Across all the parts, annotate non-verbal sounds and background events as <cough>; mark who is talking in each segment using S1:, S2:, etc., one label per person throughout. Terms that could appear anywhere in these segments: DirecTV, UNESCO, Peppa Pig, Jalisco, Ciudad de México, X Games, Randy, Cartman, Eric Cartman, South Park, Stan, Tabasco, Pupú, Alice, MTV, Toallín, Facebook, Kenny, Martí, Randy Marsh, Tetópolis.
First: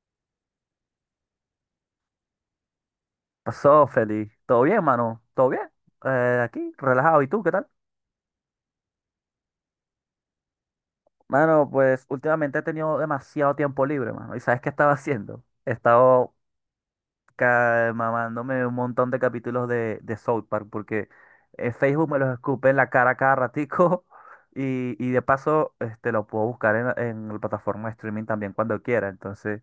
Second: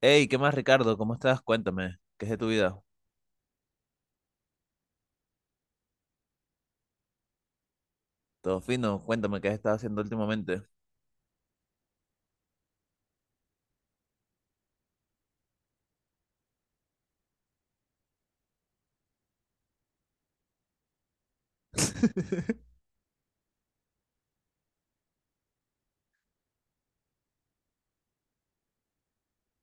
S1: Hey, ¿qué más, Ricardo? ¿Cómo estás? Cuéntame, ¿qué es de tu vida?
S2: Pasó, Feli. ¿Todo bien, mano? ¿Todo bien? Aquí, relajado. ¿Y tú, qué tal?
S1: Todo fino, cuéntame, ¿qué has estado haciendo últimamente?
S2: Mano, pues últimamente he tenido demasiado tiempo libre, mano. ¿Y sabes qué estaba <laughs> haciendo? He estado mamándome un montón de capítulos de South Park porque en Facebook me los
S1: <laughs>
S2: escupe en la cara cada ratico <laughs> y de paso este, lo puedo buscar en la plataforma de streaming también cuando quiera. Entonces,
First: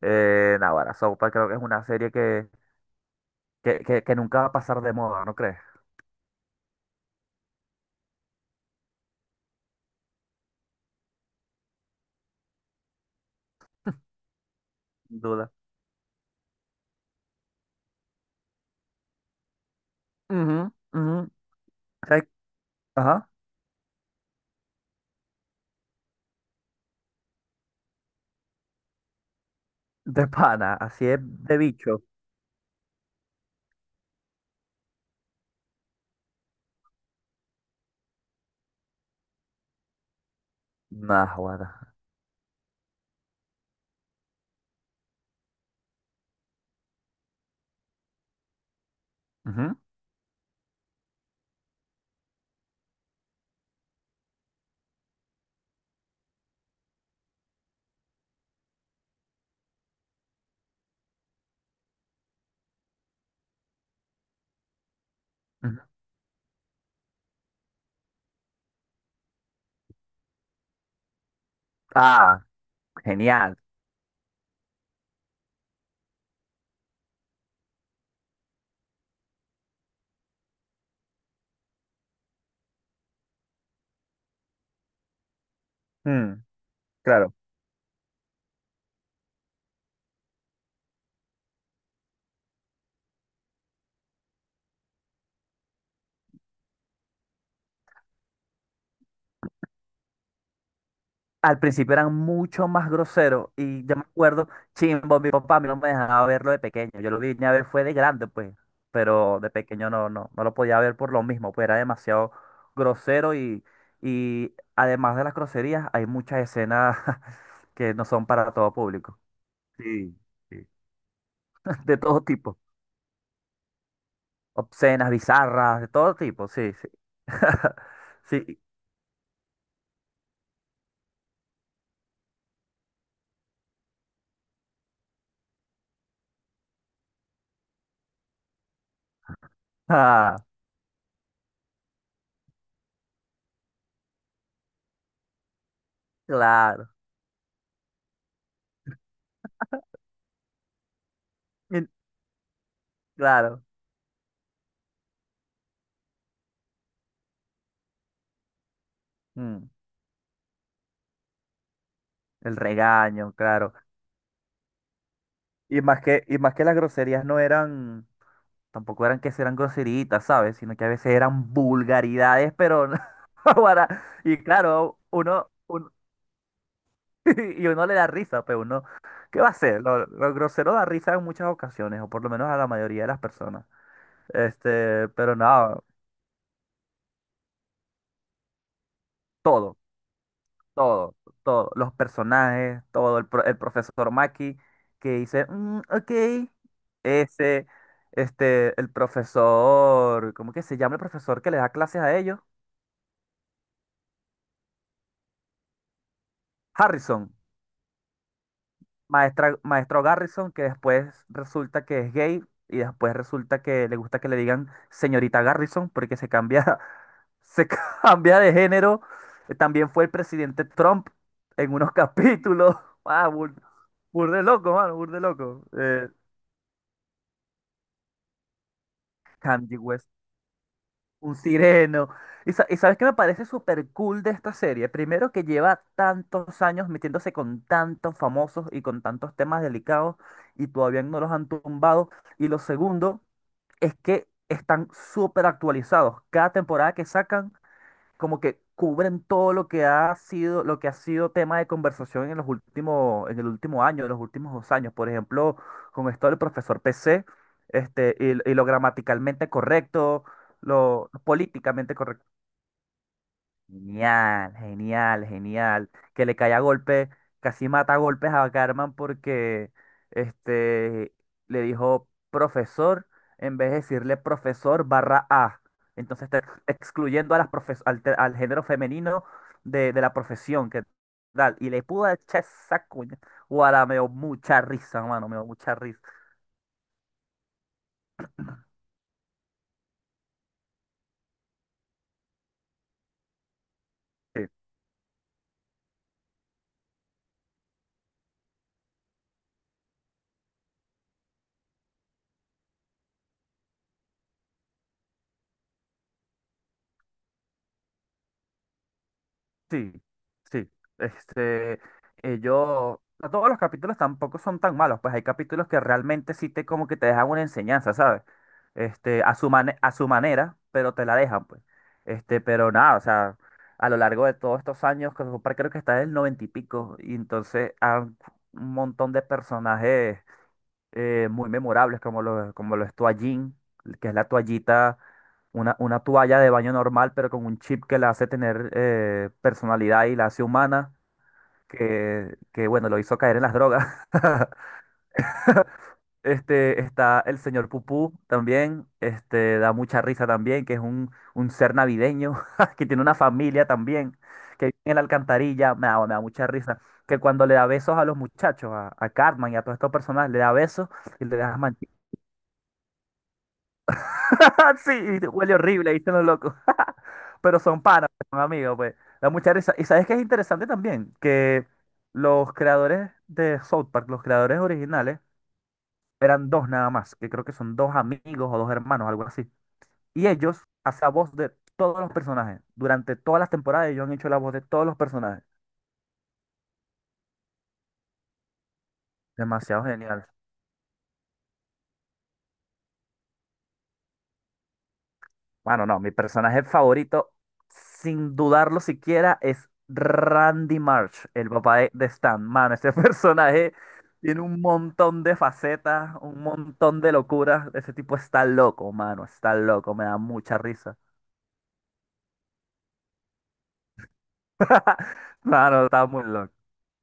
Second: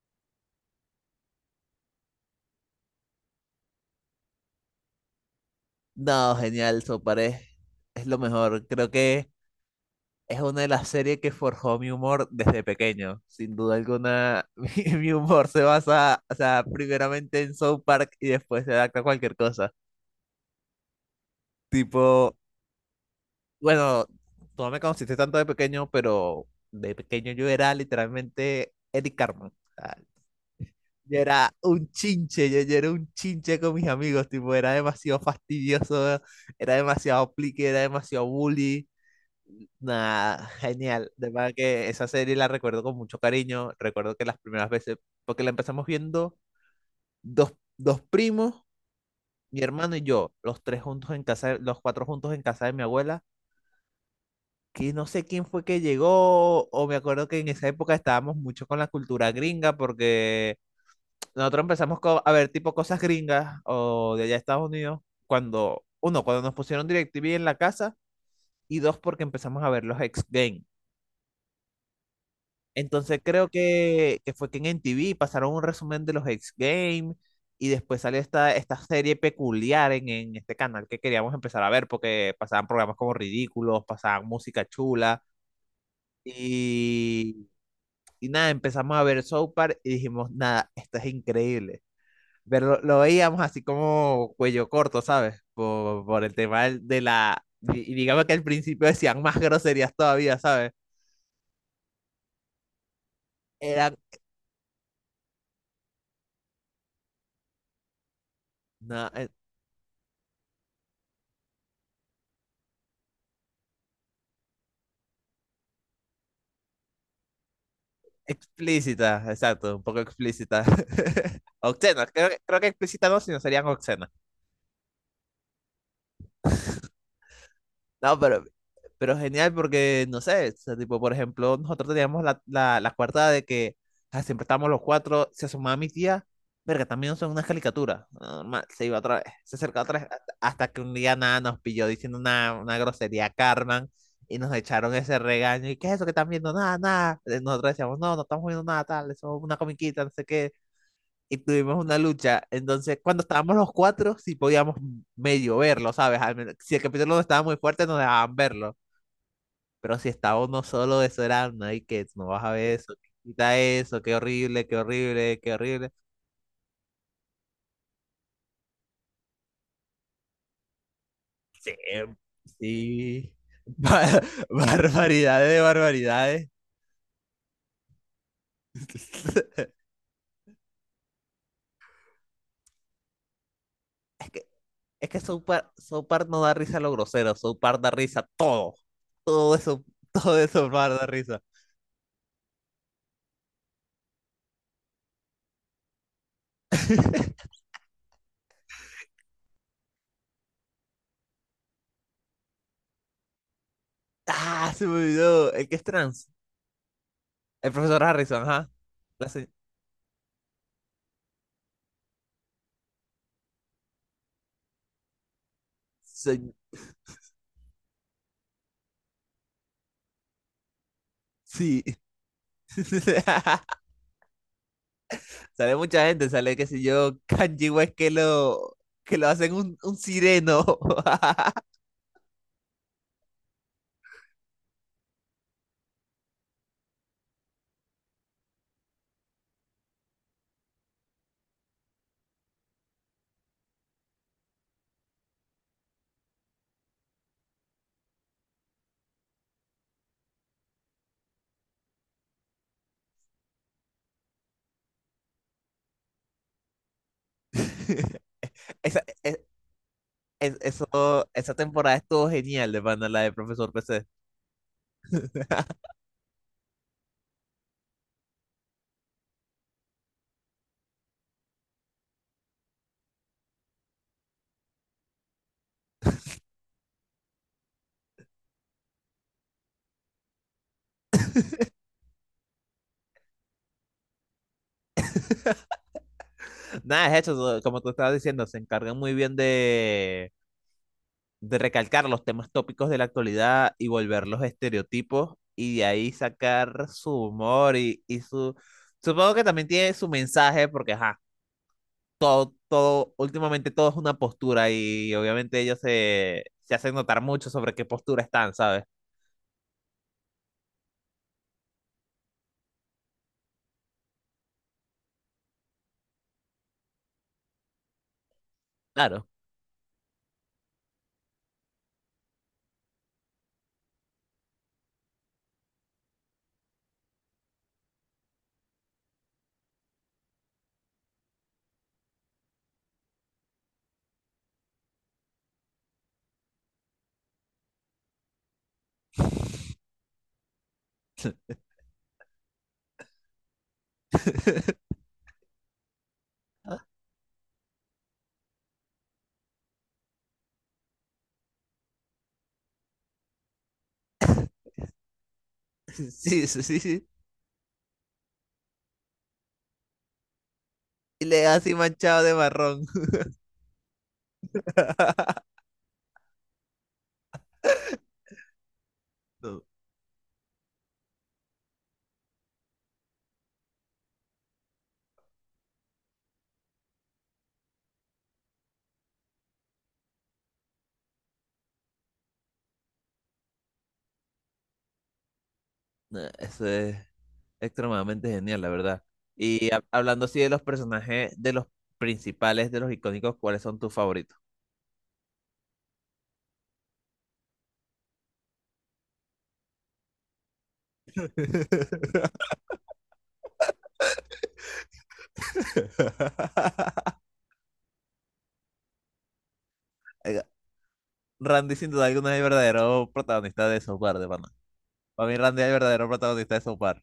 S2: nada, ahora South Park creo que es una serie que nunca va a pasar de moda, ¿no crees?
S1: No, genial, Soparé. Es lo mejor. Creo que es una de las series que forjó mi humor desde pequeño. Sin duda alguna, <laughs> mi
S2: Sin
S1: humor
S2: duda.
S1: se basa, o sea, primeramente en South Park y después se adapta a cualquier cosa.
S2: Ujú, ujú. ¿Sabes?
S1: Tipo,
S2: Ajá.
S1: bueno, tú no me conociste tanto de pequeño, pero de pequeño yo era literalmente Eric Cartman.
S2: De pana, así
S1: Yo
S2: es
S1: era
S2: de
S1: un
S2: bicho.
S1: chinche, yo era un chinche con mis amigos, tipo, era demasiado fastidioso, era demasiado plique, era demasiado bully. Nada, genial.
S2: Nah,
S1: De verdad
S2: guara.
S1: que esa serie la recuerdo con mucho cariño. Recuerdo que las primeras veces, porque la empezamos viendo dos, dos primos, mi
S2: Ujú,
S1: hermano y yo, los tres juntos en casa, los cuatro juntos en casa de mi abuela, que no sé quién fue que llegó, o me acuerdo que en esa época estábamos mucho con la cultura gringa, porque nosotros empezamos con a ver tipo cosas gringas o de allá de Estados Unidos
S2: ujú.
S1: cuando, uno, cuando nos pusieron DirecTV en la casa y dos, porque empezamos a ver los X Games.
S2: Ah,
S1: Entonces creo
S2: genial.
S1: que fue que en MTV pasaron un resumen de los X Games y después salió esta serie peculiar en este canal que queríamos empezar a ver porque pasaban programas como ridículos, pasaban música chula
S2: Mm, claro.
S1: y, y nada, empezamos a ver South Park y dijimos, nada, esto es increíble. Pero lo veíamos así como cuello corto, ¿sabes? Por el tema de la... Y digamos que al principio decían más groserías todavía, ¿sabes?
S2: Al principio eran mucho más groseros y yo
S1: Eran
S2: me acuerdo, chimbo, mi papá a mí no me dejaba verlo de pequeño. Yo lo vine a ver fue de grande, pues,
S1: no,
S2: pero de pequeño no lo podía ver por lo mismo, pues era demasiado grosero y además de las groserías, hay muchas escenas <laughs> que no son para todo público.
S1: explícitas, exacto, un poco
S2: Sí,
S1: explícitas.
S2: sí.
S1: <laughs>
S2: <laughs> De
S1: Obscenas,
S2: todo
S1: creo,
S2: tipo.
S1: creo que explícitas no, sino serían obscenas.
S2: Obscenas, bizarras, de todo tipo, sí, sí. <laughs>
S1: No, pero,
S2: Sí.
S1: Pero genial porque, no sé, o sea, tipo, por ejemplo, nosotros teníamos la, la cuarta de que ah, siempre estábamos los cuatro, se asomaba mi tía, verga, también son unas caricaturas, normal, se iba otra vez, se acercaba otra vez,
S2: Ah,
S1: hasta que un día nada nos pilló diciendo una grosería a Carmen y nos echaron ese regaño, y qué es eso que están viendo, nada,
S2: claro.
S1: nada, eh, nosotros decíamos, no, no estamos viendo nada, tal, eso es una comiquita, no sé qué, y tuvimos
S2: Y-
S1: una lucha, entonces cuando estábamos
S2: Claro.
S1: los cuatro, sí podíamos medio verlo, ¿sabes? Al menos, si el capítulo no estaba muy fuerte, nos dejaban verlo.
S2: Mm,
S1: Pero si estaba uno solo, eso era, no hay que, no vas a
S2: el
S1: ver eso,
S2: regaño,
S1: quita
S2: claro.
S1: eso, qué horrible, qué horrible, qué horrible.
S2: Y más que las groserías no eran, tampoco eran que eran groseritas, ¿sabes? Sino que a veces eran
S1: Sí,
S2: vulgaridades, pero
S1: sí.
S2: <laughs>
S1: Bar-
S2: y
S1: <laughs>
S2: claro,
S1: Barbaridades
S2: uno,
S1: de barbaridades.
S2: <laughs> y uno le da risa, pero uno, ¿qué va a
S1: <laughs>
S2: hacer? Lo grosero da risa en muchas ocasiones, o por lo menos a la mayoría de las personas.
S1: Es que,
S2: Este,
S1: es que
S2: pero
S1: South Park,
S2: no,
S1: South Park no da risa a lo grosero, South Park da risa a todo. Todo
S2: todo.
S1: eso, <laughs> todo eso Park da
S2: Todo,
S1: risa.
S2: todo, los personajes, todo, el, el profesor Maki que dice, "Mm, ok,
S1: <laughs>
S2: ese, este, el profesor, ¿cómo que se llama el profesor que le da clases a ellos?
S1: Ah, se me olvidó. El que es trans.
S2: Harrison,
S1: El profesor Harrison, ajá. La se-
S2: maestra, maestro Garrison, que después resulta que es gay y después resulta que le gusta que le digan señorita Garrison porque se
S1: se-
S2: cambia, <laughs> se cambia de género. También fue el presidente Trump en
S1: sí.
S2: unos capítulos. <laughs> Ah,
S1: <laughs>
S2: burde loco, mano, burde loco.
S1: Sale mucha gente, sale, qué sé yo, <laughs> Kanji West que lo hacen
S2: Kanye
S1: un
S2: West,
S1: sireno.
S2: un sireno. Y, y sabes qué me parece súper cool de esta serie. Primero que lleva tantos años metiéndose con tantos famosos y con tantos temas delicados y todavía no los han tumbado. Y lo segundo es que están súper actualizados. Cada temporada que sacan como que cubren todo lo que ha sido, lo que ha sido tema de conversación en los últimos, en el último año, en los últimos dos años. Por ejemplo, con esto del profesor PC, este,
S1: <laughs>
S2: y lo
S1: Esa,
S2: gramaticalmente correcto,
S1: eso,
S2: lo
S1: esa
S2: políticamente
S1: temporada
S2: correcto.
S1: estuvo genial de pana, la de Profesor PC.
S2: Genial, genial, genial.
S1: <laughs>
S2: Que le caía a golpe, casi mata a golpes a Carmen porque este, le dijo profesor en vez de decirle profesor barra A. Entonces está excluyendo a las al, al género femenino de la profesión. ¿Qué tal? Y le pudo echar esa cuña. Guara, me dio mucha risa, mano, me dio mucha risa.
S1: Nada, es eso, como tú estabas diciendo, se encargan muy bien de recalcar los temas tópicos de la actualidad y
S2: Sí.
S1: volverlos estereotipos y de ahí sacar su humor y su... Supongo que también tiene su mensaje porque, ajá, todo, últimamente todo es una postura y obviamente ellos se, se hacen notar mucho sobre qué postura están, ¿sabes?
S2: Sí, sí. Este, ellos, no todos los capítulos tampoco son tan malos, pues hay capítulos que realmente sí te como que te dejan una enseñanza, ¿sabes? Este,
S1: Claro.
S2: a su a su manera, pero te la dejan, pues. Este, pero nada, o sea, a lo largo de todos estos años, que South creo que está en el noventa y pico, y entonces hay un montón de personajes muy memorables como lo es Toallín, que es la toallita, una toalla de baño normal, pero con un chip que la hace tener personalidad y la hace humana, que bueno, lo hizo caer en las drogas. <laughs> Este, está el señor Pupú también, este, da mucha risa también, que es un ser navideño, <laughs> que tiene una familia también, que vive en la alcantarilla,
S1: <laughs>
S2: me da mucha
S1: Sí, sí, sí,
S2: risa,
S1: sí.
S2: que cuando le da besos a los muchachos, a Cartman y a todos estos personajes, le da besos
S1: Y
S2: y le
S1: le da
S2: da
S1: así
S2: manchitas.
S1: manchado de marrón.
S2: <laughs> Sí, y
S1: <laughs>
S2: huele horrible, ahí están los locos. <laughs> Pero son panas, pues, son amigos, pues. Da mucha
S1: No,
S2: risa. Y sabes que es interesante también que los creadores de South Park, los creadores originales, eran dos nada más, que creo que son dos amigos o dos hermanos, algo así. Y ellos hacían voz de todos los personajes. Durante todas las temporadas ellos han hecho la voz de todos los personajes.
S1: no, eso es extremadamente genial, la verdad. Y
S2: Demasiado
S1: hablando
S2: genial.
S1: así de los personajes, de los principales, de los icónicos, ¿cuáles son tus favoritos?
S2: Bueno, no, mi personaje favorito, sin dudarlo siquiera, es Randy Marsh, el papá de
S1: <laughs>
S2: Stan. Mano, ese <laughs> personaje tiene un montón de facetas, un montón de locuras. Ese tipo está loco, mano, está loco, me da
S1: Oiga,
S2: mucha risa.
S1: Randy sin duda alguna es el verdadero protagonista de Software de mano.
S2: <laughs>
S1: Para mí Randy es el
S2: Mano, está
S1: verdadero
S2: muy loco.
S1: protagonista de South Park.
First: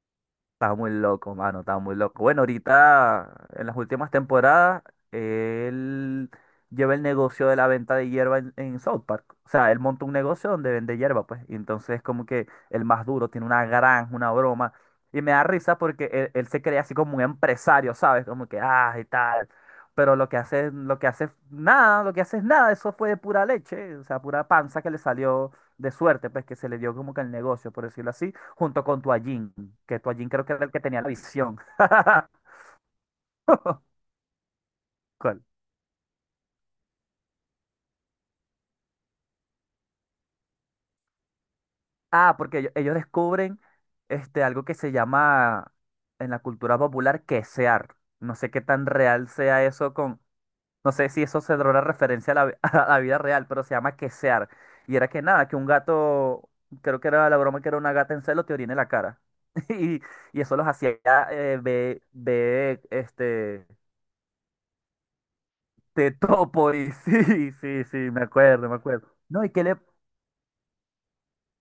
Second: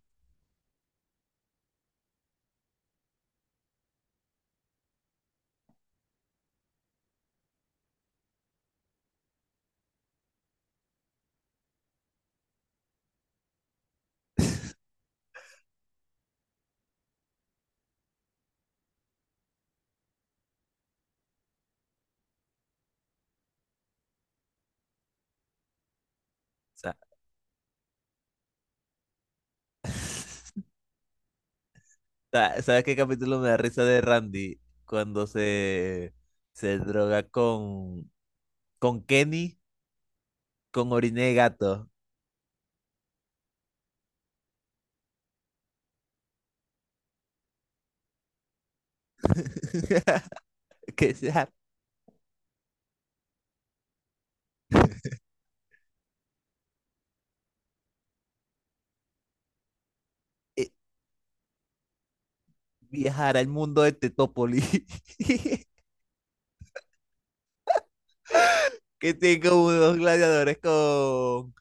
S2: Estaba muy loco, mano, estaba muy loco. Bueno, ahorita, en las últimas temporadas, él lleva el negocio de la venta de hierba en South Park. O sea, él monta un negocio donde vende hierba, pues. Y entonces, como que el más duro tiene una granja, una broma. Y me da risa porque él se cree así como un empresario, ¿sabes? Como que, ah, y tal. Pero lo que hace, es nada, lo que hace es nada. Eso fue de pura leche, o sea, pura panza que le salió de suerte, pues, que se le
S1: Sa-
S2: dio como que el negocio, por decirlo así junto con Toallín, que Toallín creo que
S1: <laughs>
S2: era el que tenía la visión. <laughs>
S1: ¿Sabes qué capítulo me da risa de Randy? Cuando
S2: ¿Cuál?
S1: se droga con Kenny, con orina de gato.
S2: Ah, porque ellos descubren este, algo que se llama en la cultura popular quesear. No sé qué tan real sea eso con... No
S1: <laughs>
S2: sé
S1: Que
S2: si eso
S1: sea,
S2: se dará una referencia a la, <laughs> a la vida real, pero se llama quesear. Y era que nada, que un gato, creo que era la broma que era una gata en celo, te orina en la cara. <laughs> Y, y eso los
S1: eh,
S2: hacía
S1: viajar al
S2: este,
S1: mundo de Tetópolis. <laughs>
S2: te topo y <laughs> sí, sí, sí, me acuerdo, me acuerdo.
S1: Que tiene
S2: No, y que
S1: como
S2: le...
S1: dos gladiadores con,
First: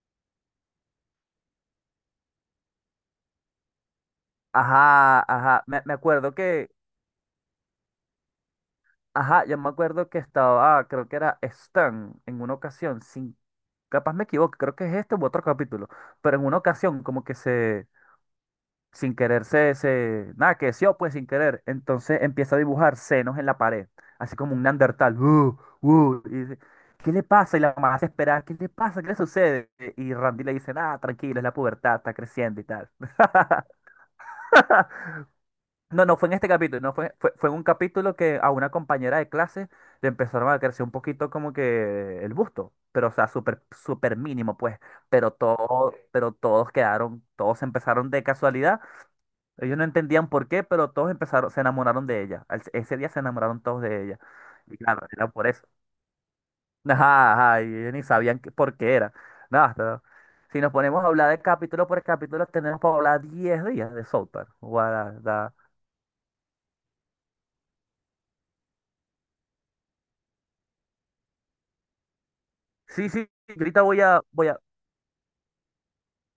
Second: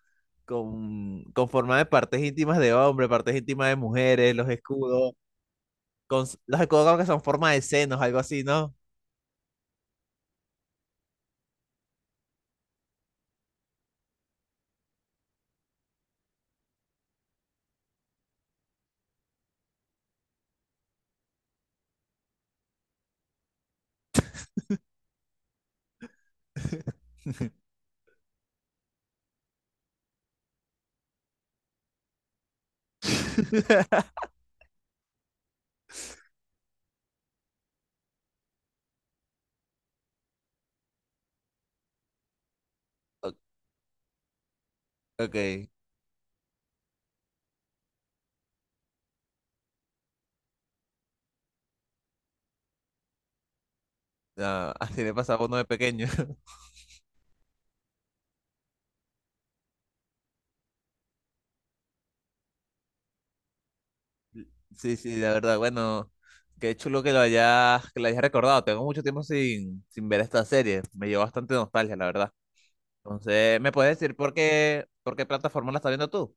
S1: con forma de partes íntimas de hombre, partes íntimas de mujeres, los escudos,
S2: Ajá, ajá, me
S1: con,
S2: acuerdo
S1: los
S2: que...
S1: escudos como que son forma de senos, algo así, ¿no?
S2: Ajá, yo me acuerdo que estaba, ah, creo que era Stan en una ocasión, sin... Capaz me equivoco, creo que es este u otro capítulo, pero en una ocasión como que se... Sin querer se... se nada, que sí, pues sin querer. Entonces empieza a dibujar senos en la pared, así como un neandertal. Y dice, ¿qué le pasa?
S1: <laughs>
S2: Y la mamá se espera, ¿qué le pasa? ¿Qué le sucede? Y Randy le dice, nada, tranquilo, es la pubertad, está creciendo y tal. <laughs> No, no fue en este capítulo, no fue, fue en un capítulo que a una compañera de clase le empezaron a crecer un poquito como que el busto, pero o sea,
S1: O-
S2: súper, súper mínimo, pues, pero
S1: Ok,
S2: todo, pero todos quedaron, todos empezaron de casualidad, ellos no entendían por qué, pero todos empezaron, se enamoraron de ella, ese día se enamoraron todos de ella,
S1: ah,
S2: y
S1: así
S2: claro,
S1: le
S2: era
S1: pasaba
S2: por
S1: a uno de
S2: eso,
S1: pequeño. <laughs>
S2: <laughs> ajá, ajá, y ellos ni sabían por qué era, nada, pero si nos ponemos a hablar de capítulo por capítulo, tenemos para hablar 10 días de South Park,
S1: Sí, sí, la
S2: Guarda.
S1: verdad, bueno, qué chulo que lo hayas recordado. Tengo mucho tiempo sin, sin ver esta serie, me llevó bastante nostalgia, la verdad.
S2: Sí, sí, yo
S1: Entonces, ¿me
S2: ahorita
S1: puedes
S2: voy
S1: decir
S2: a, voy a,
S1: por qué plataforma la estás viendo tú?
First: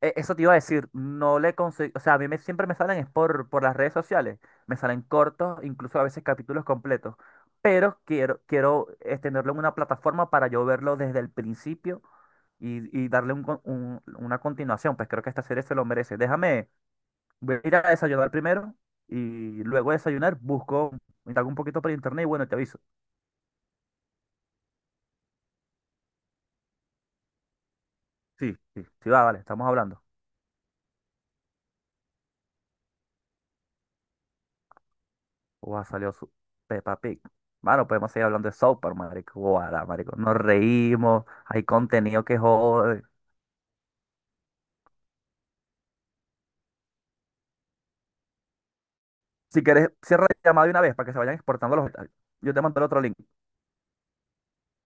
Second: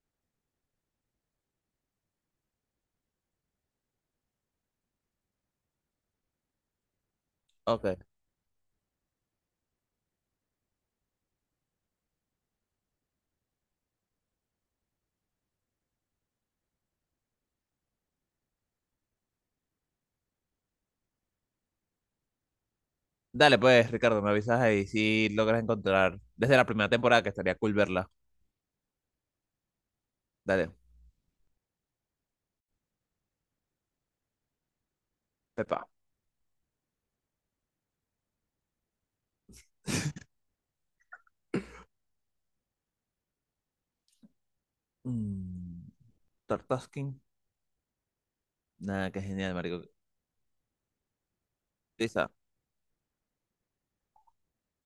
S2: eso te iba a decir, no le conseguí, o sea, a mí me, siempre me salen es por las redes sociales, me salen cortos, incluso a veces capítulos completos, pero
S1: Ok.
S2: quiero, quiero tenerlo en una plataforma para yo verlo desde el principio y darle un una continuación, pues creo que esta serie se lo merece. Déjame, voy a ir a desayunar primero y luego de desayunar busco, indago un poquito por internet y bueno, te aviso.
S1: Dale, pues, Ricardo, me avisas ahí si logras encontrar desde la primera temporada que estaría cool verla.
S2: Sí, sí, sí, va, vale, estamos hablando.
S1: Dale,
S2: Guau,
S1: Pepa.
S2: salió su Peppa Pig. Mano, podemos seguir hablando de South Park, marico. Guara, marico. Nos reímos, hay contenido que jode.
S1: Mm, Tartaskin. Nada, qué genial,
S2: Si
S1: marico.
S2: quieres, cierra la llamada de una vez para que se vayan exportando los...
S1: Lisa.
S2: Yo te mando el otro link.